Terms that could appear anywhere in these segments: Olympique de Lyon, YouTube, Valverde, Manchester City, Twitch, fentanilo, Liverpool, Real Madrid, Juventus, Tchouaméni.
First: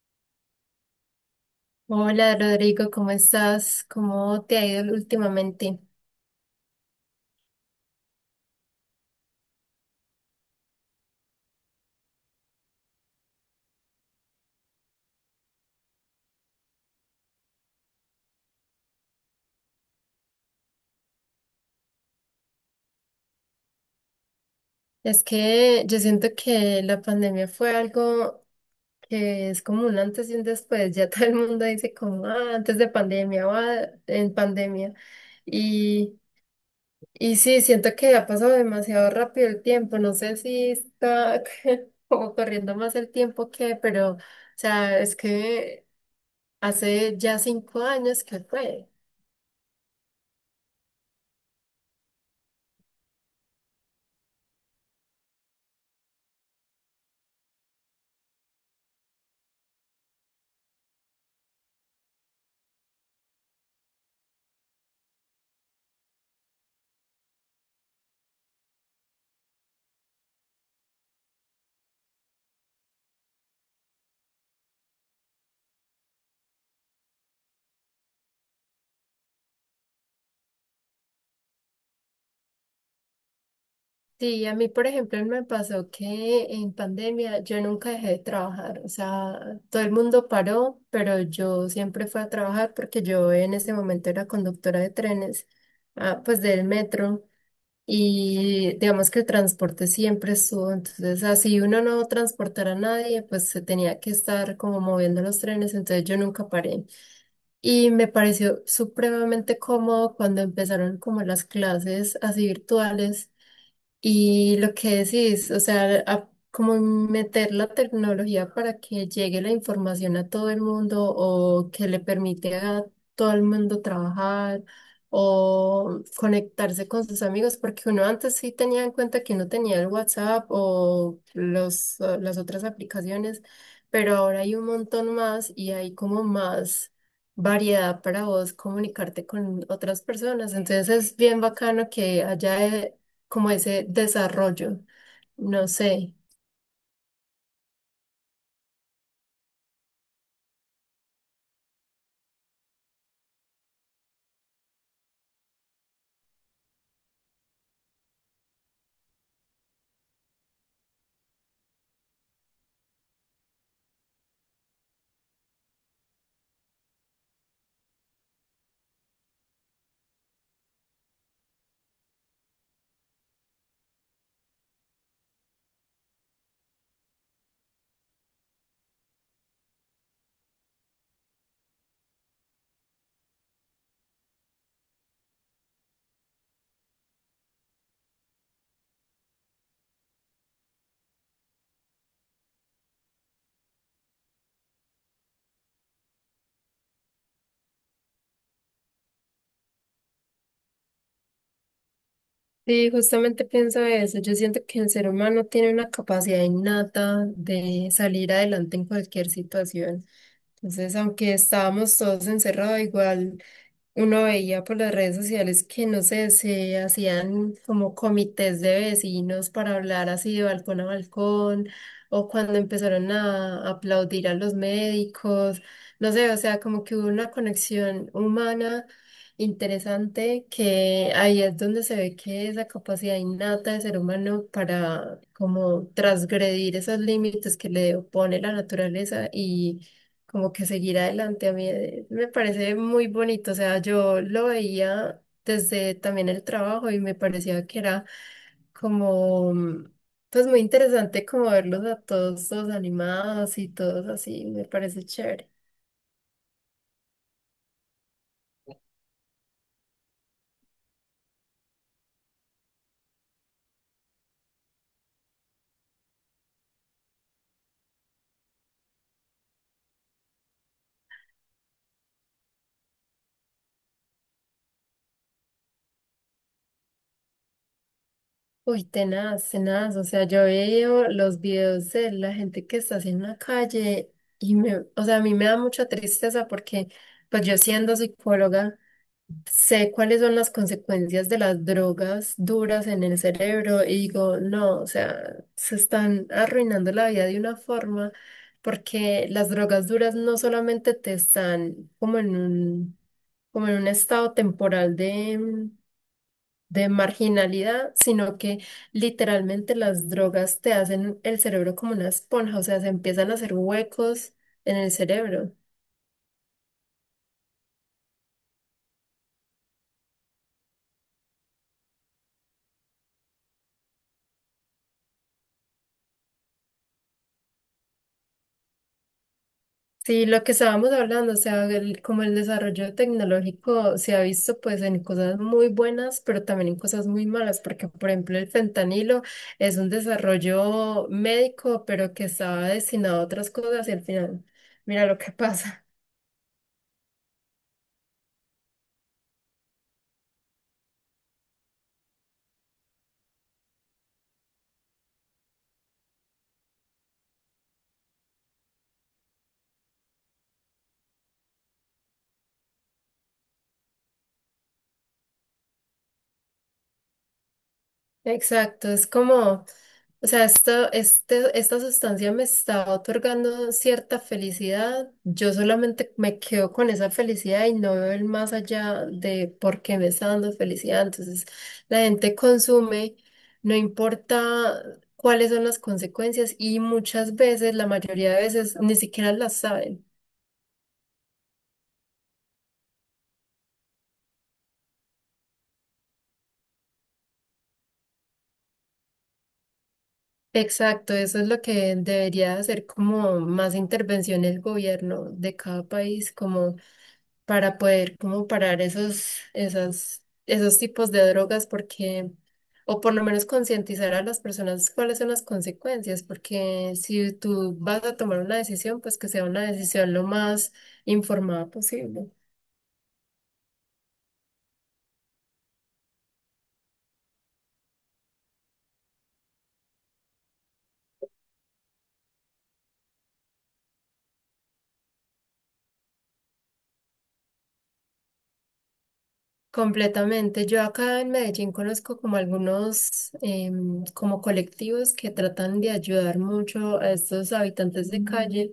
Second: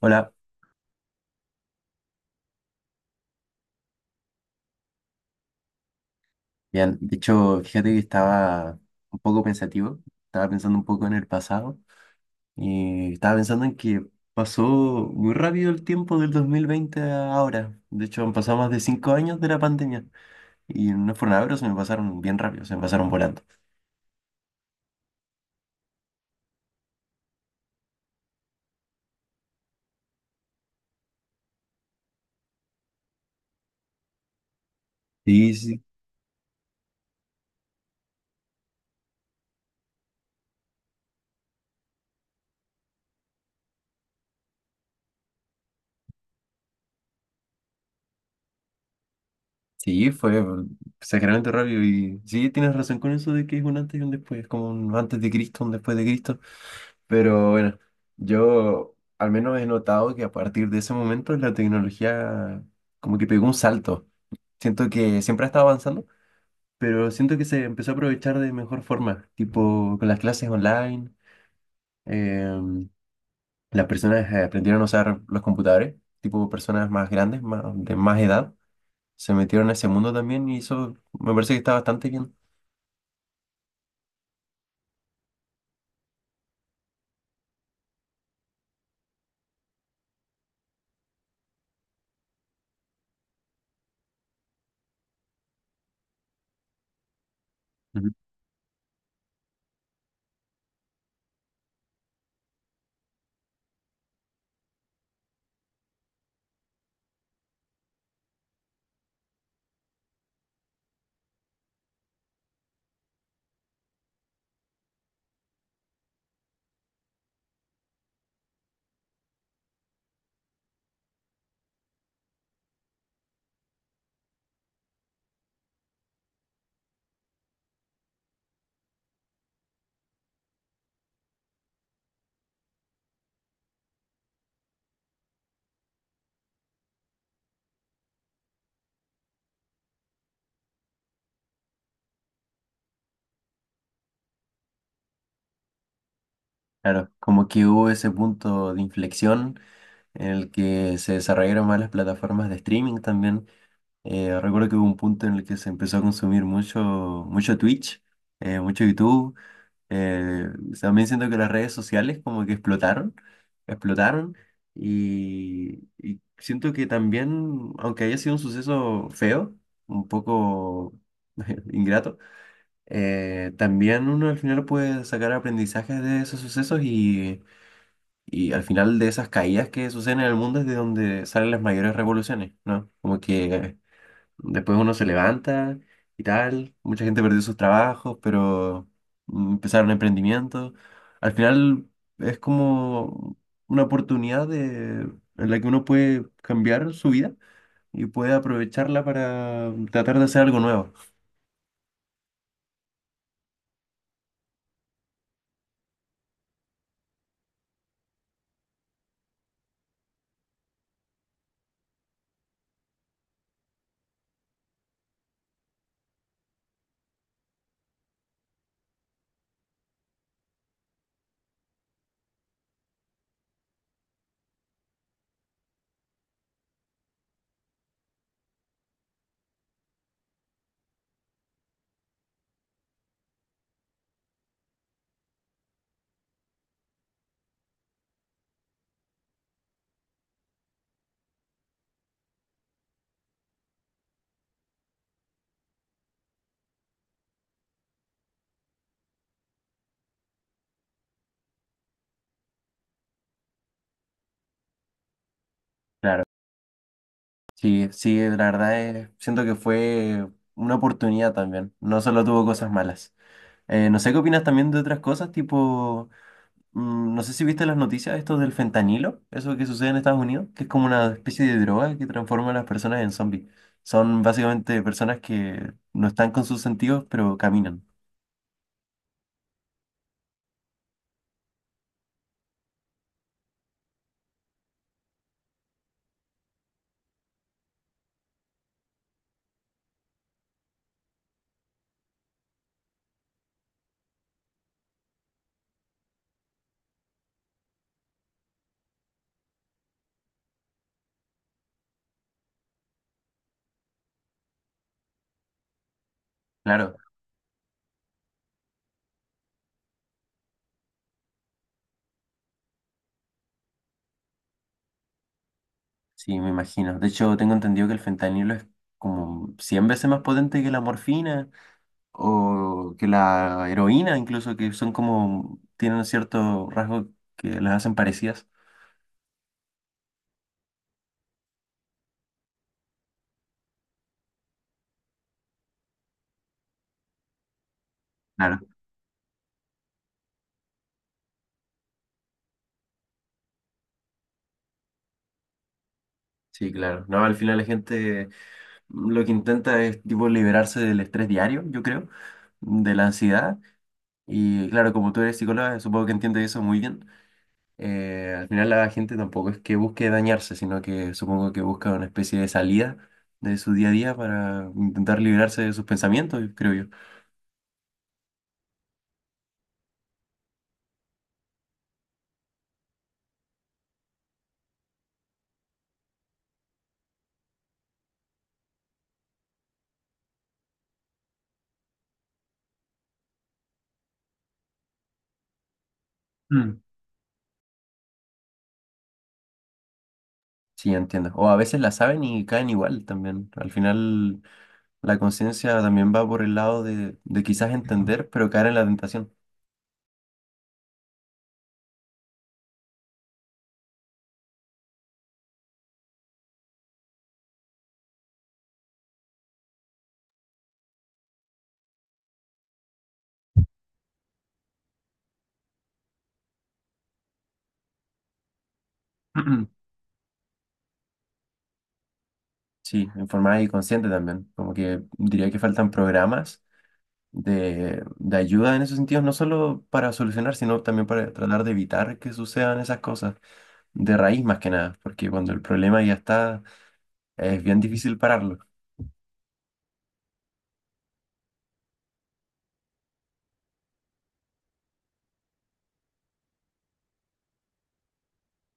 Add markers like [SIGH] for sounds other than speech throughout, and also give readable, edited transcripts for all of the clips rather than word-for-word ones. Hola, Hola Rodrigo, ¿cómo estás? ¿Cómo te ha ido últimamente? bien. De hecho, fíjate que estaba un poco pensativo, estaba pensando un poco en el pasado y estaba pensando en que pasó muy rápido el tiempo del 2020 a ahora. De hecho, han pasado más de 5 años de la pandemia y no fueron nada, pero se me pasaron bien rápido, se me pasaron volando. Es que yo siento que la pandemia fue algo que es como un antes y un después. [LAUGHS] Ya todo el mundo dice como "Ah, antes de pandemia" o "Ah, en pandemia". Sí, sí. Y, y sí, siento que ha pasado demasiado rápido el tiempo. No sé si está [LAUGHS] como corriendo más el tiempo que, pero, o sea, es que hace ya cinco años que fue. Sí, fue exageradamente rápido y sí, tienes razón con eso de que es un antes y un después, es como un antes de Cristo, un después de Cristo. Pero bueno, yo al menos he notado que a partir de ese momento la tecnología como que pegó un salto. Siento que siempre ha estado avanzando, pero siento que se empezó a aprovechar de mejor forma, tipo con las clases online, em, las personas aprendieron a usar los computadores, tipo personas más grandes, más, de más edad, se metieron a ese mundo también y eso me parece que está bastante bien. Sí, a mí, por ejemplo, me pasó que en pandemia yo nunca dejé de trabajar, o sea, todo el mundo paró, pero yo siempre fui a trabajar porque yo en ese momento era conductora de trenes, ah, pues del metro, Ujú. y digamos que el transporte siempre estuvo, entonces así uno no transportara a nadie, pues se tenía que estar como moviendo los trenes, entonces yo nunca paré. Y me pareció supremamente cómodo cuando empezaron como las clases así virtuales. Y lo que decís, o sea, como meter la tecnología para que llegue la información a todo el mundo o que le permite a todo el mundo trabajar o conectarse con sus amigos, porque uno antes sí tenía en cuenta que no tenía el WhatsApp o las otras aplicaciones, pero ahora hay un montón más y hay como más variedad para vos comunicarte con otras personas. Entonces es bien bacano que haya como ese desarrollo. No sé. Claro, como que hubo ese punto de inflexión en el que se desarrollaron más las plataformas de streaming también. Recuerdo que hubo un punto en el que se empezó a consumir mucho, mucho Twitch, mucho YouTube. Eh, También siento que las redes sociales como que explotaron, explotaron y siento que también, aunque haya sido un suceso feo, un poco [LAUGHS] ingrato, también uno al final puede sacar aprendizajes de esos sucesos y al final de esas caídas que suceden en el mundo es de donde salen las mayores revoluciones, ¿no? Como que después uno se levanta y tal, mucha gente perdió sus trabajos, pero empezaron emprendimientos. Al final es como una oportunidad de, en la que uno puede cambiar su vida y puede aprovecharla para tratar de hacer algo nuevo. Sí, justamente pienso eso. Yo siento que el ser humano tiene una capacidad innata de salir adelante en cualquier situación. Entonces, aunque estábamos todos encerrados, igual uno veía por las redes sociales que, no sé, se hacían como comités de vecinos para hablar así de balcón a balcón, o cuando empezaron a aplaudir a los médicos, no sé, o sea, como que hubo una conexión humana interesante que ahí es donde se ve que esa capacidad innata del ser humano para como transgredir esos límites que le opone la naturaleza como que seguir adelante. A mí me parece muy bonito, o sea, yo lo veía desde también el trabajo y me parecía que era como, pues muy interesante como verlos a todos, todos animados y todos así, me parece chévere. Claro. Sí, sí, la verdad es, siento que fue una oportunidad también, no solo tuvo cosas malas. No sé qué opinas también de otras cosas, tipo, no sé si viste las noticias, esto del fentanilo, eso que sucede en Estados Unidos, que es como una especie de droga que transforma a las personas en zombies. Son básicamente personas que no están con sus sentidos, pero caminan. Uy, tenaz, tenaz, o sea, yo veo los videos de la gente que está así en la calle y me, o sea, a mí me da mucha tristeza porque, pues yo siendo psicóloga, sé cuáles son las consecuencias de las drogas duras en el cerebro y digo, no, o sea, se están arruinando la vida de una forma porque las drogas duras no solamente te están como en un estado temporal de Claro, marginalidad, sino que literalmente las drogas te hacen el cerebro como una esponja, o sea, se empiezan a hacer huecos en el cerebro. sí, me imagino. De hecho, tengo entendido que el fentanilo es como 100 veces más potente que la morfina o que la heroína, incluso, que son como, tienen cierto rasgo que las hacen parecidas. Sí, lo que estábamos hablando, o sea, como el desarrollo tecnológico se ha visto pues en cosas muy buenas, pero también en cosas muy malas, porque por ejemplo el Claro, fentanilo es un desarrollo médico, pero que estaba destinado a otras cosas y al final, mira lo que pasa. sí, claro. No, al final la gente lo que intenta es tipo liberarse del estrés diario, yo creo, de la ansiedad. Y claro, como tú eres psicóloga, supongo que entiendes eso muy bien. Al final la gente tampoco es que busque dañarse, sino que supongo que busca una especie de salida de su día a día para intentar liberarse de sus pensamientos, creo yo. Exacto, es como, o sea, esto, este, esta sustancia me está otorgando cierta felicidad. Yo solamente me quedo con esa felicidad y no veo el más allá de por qué me está dando felicidad. Entonces, la gente consume, no importa cuáles son las consecuencias y Mm. muchas veces, la mayoría de veces, ni siquiera las saben. Sí, entiendo. O a veces la saben y caen igual también. Al final la conciencia también va por el lado de quizás entender, pero caer en la tentación. Exacto, eso es lo que debería hacer como más intervención el gobierno de cada país, como para poder como parar esos, esas, esos tipos de drogas porque, o por lo menos concientizar a las personas cuáles son las consecuencias, porque si tú vas a tomar una decisión, pues que sea una [CLEARS THROAT] decisión lo más informada posible. Sí, informada y consciente también. Como que diría que faltan programas de ayuda en esos sentidos, no solo para solucionar, sino también para tratar de evitar que sucedan esas cosas, de raíz más que nada, porque cuando el problema ya está, es bien difícil pararlo. Completamente. Yo acá en Medellín conozco como algunos como colectivos que tratan de ayudar mucho a estos habitantes de calle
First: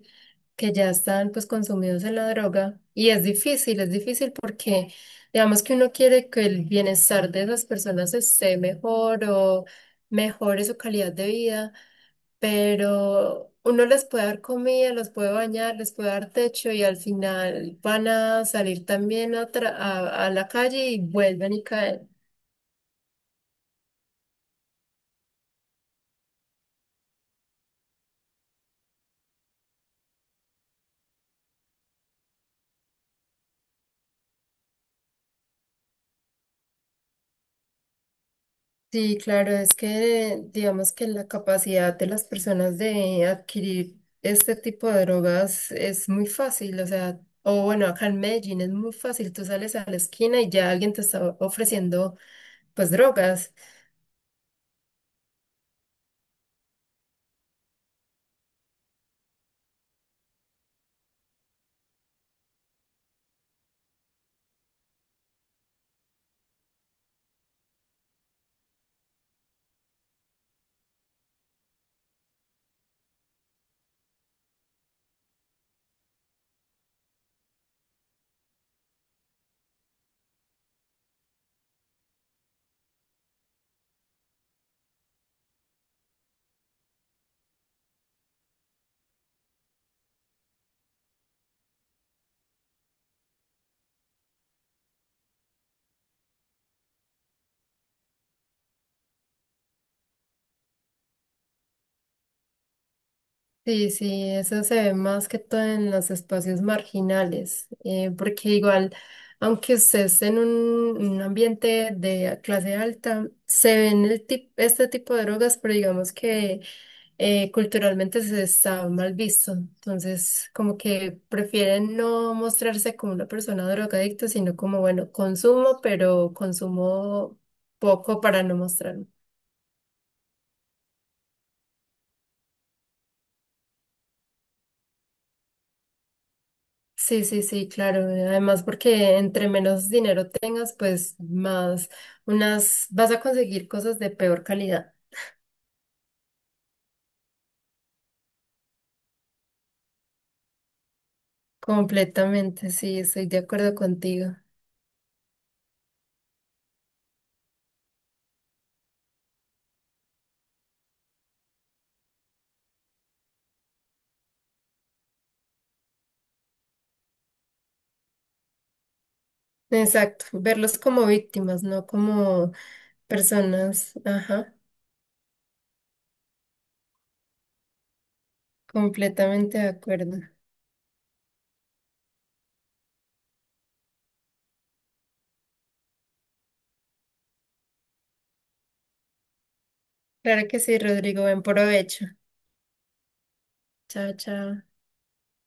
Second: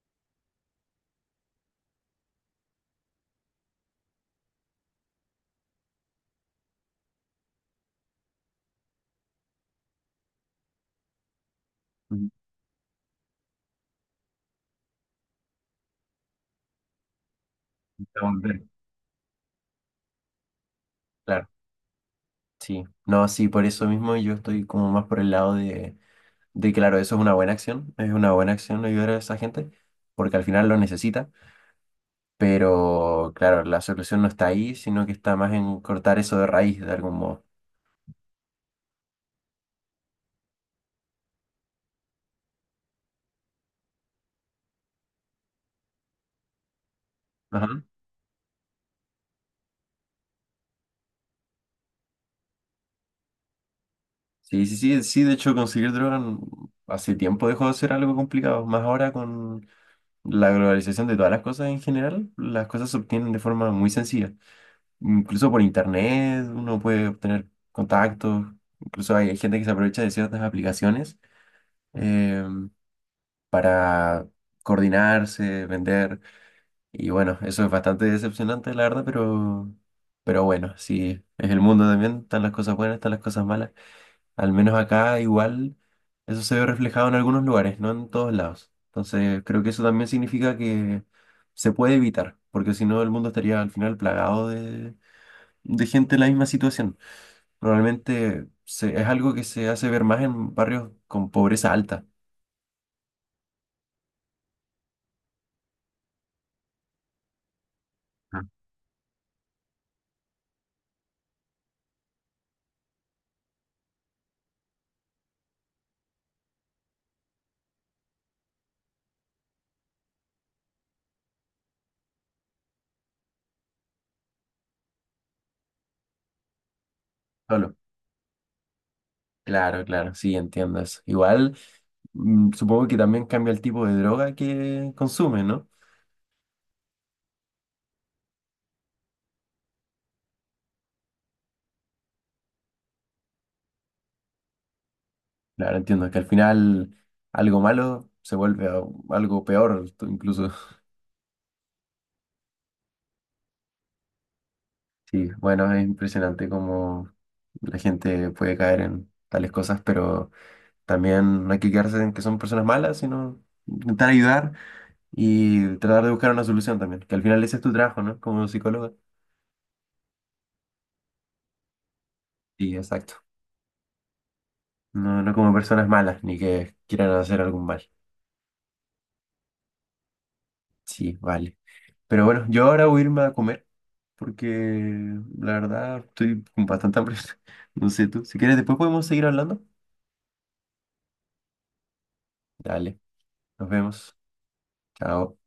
que ya están pues consumidos en la droga y es difícil porque digamos que uno quiere que el bienestar de esas personas esté mejor o mejore su calidad de vida, Ujú. pero uno les puede dar comida, los puede bañar, les puede dar techo y al final van a Entonces, salir también a la calle y claro, vuelven y caen. sí. No, sí, por eso mismo yo estoy como más por el lado de claro, eso es una buena acción, es una buena acción ayudar a esa gente, porque al final lo necesita. Pero claro, la solución no está ahí, sino que está más en cortar eso de raíz de algún modo. Sí, claro, es que digamos que la capacidad de las personas de adquirir este tipo de drogas es muy fácil, o sea, o Ajá. bueno, acá en Medellín es muy fácil, tú sales a la esquina y ya alguien te está ofreciendo pues drogas. Sí, sí, sí, sí, de hecho conseguir droga hace tiempo dejó de ser algo complicado, más ahora con la globalización de todas las cosas en general, las cosas se obtienen de forma muy sencilla. Incluso por internet uno puede obtener contactos, incluso hay, hay gente que se aprovecha de ciertas aplicaciones eh, para coordinarse, vender. Y bueno, eso es bastante decepcionante, la verdad, pero bueno, sí, es el mundo también, están las cosas buenas, están las cosas malas. Al menos acá igual eso se ve reflejado en algunos lugares, no en todos lados. Entonces creo que eso también significa que se puede evitar, porque si no el mundo estaría al final plagado de gente en la misma situación. Normalmente es algo que se hace ver más en barrios con pobreza alta. Sí, sí, eso se ve más que todo en los espacios marginales, Ah, porque igual, aunque usted esté en un ambiente de clase alta, se ven este tipo de drogas, pero digamos que culturalmente se está mal visto. Entonces, como que prefieren no mostrarse como una persona drogadicta, sino como, bueno, consumo, pero consumo solo. poco para no mostrar. Claro, claro, sí, entiendo eso. Igual. Mm, supongo que también cambia el tipo de droga que consume, ¿no? Sí, sí, sí, claro. Además, porque entre menos dinero tengas, pues más unas vas a conseguir cosas de peor calidad. Claro, entiendo que al final algo malo se vuelve algo peor, tú incluso. [LAUGHS] Completamente, sí, estoy de acuerdo contigo. Sí, bueno, es impresionante cómo la gente puede caer en tales cosas, pero también no hay que quedarse en que son personas malas, sino intentar ayudar y tratar de buscar una solución también, que al final ese es tu trabajo, ¿no? Como psicólogo. Exacto, verlos como víctimas, no como Sí, exacto. personas. Ajá, No, no como personas malas, ni que quieran hacer algún mal. completamente de acuerdo. Sí, vale. Pero bueno, yo ahora voy a irme a comer porque la verdad estoy con bastante hambre. [LAUGHS] No sé tú. Si quieres, después podemos seguir hablando. Claro que sí, Rodrigo, buen provecho. Dale, nos Chao, vemos. chao. Chao.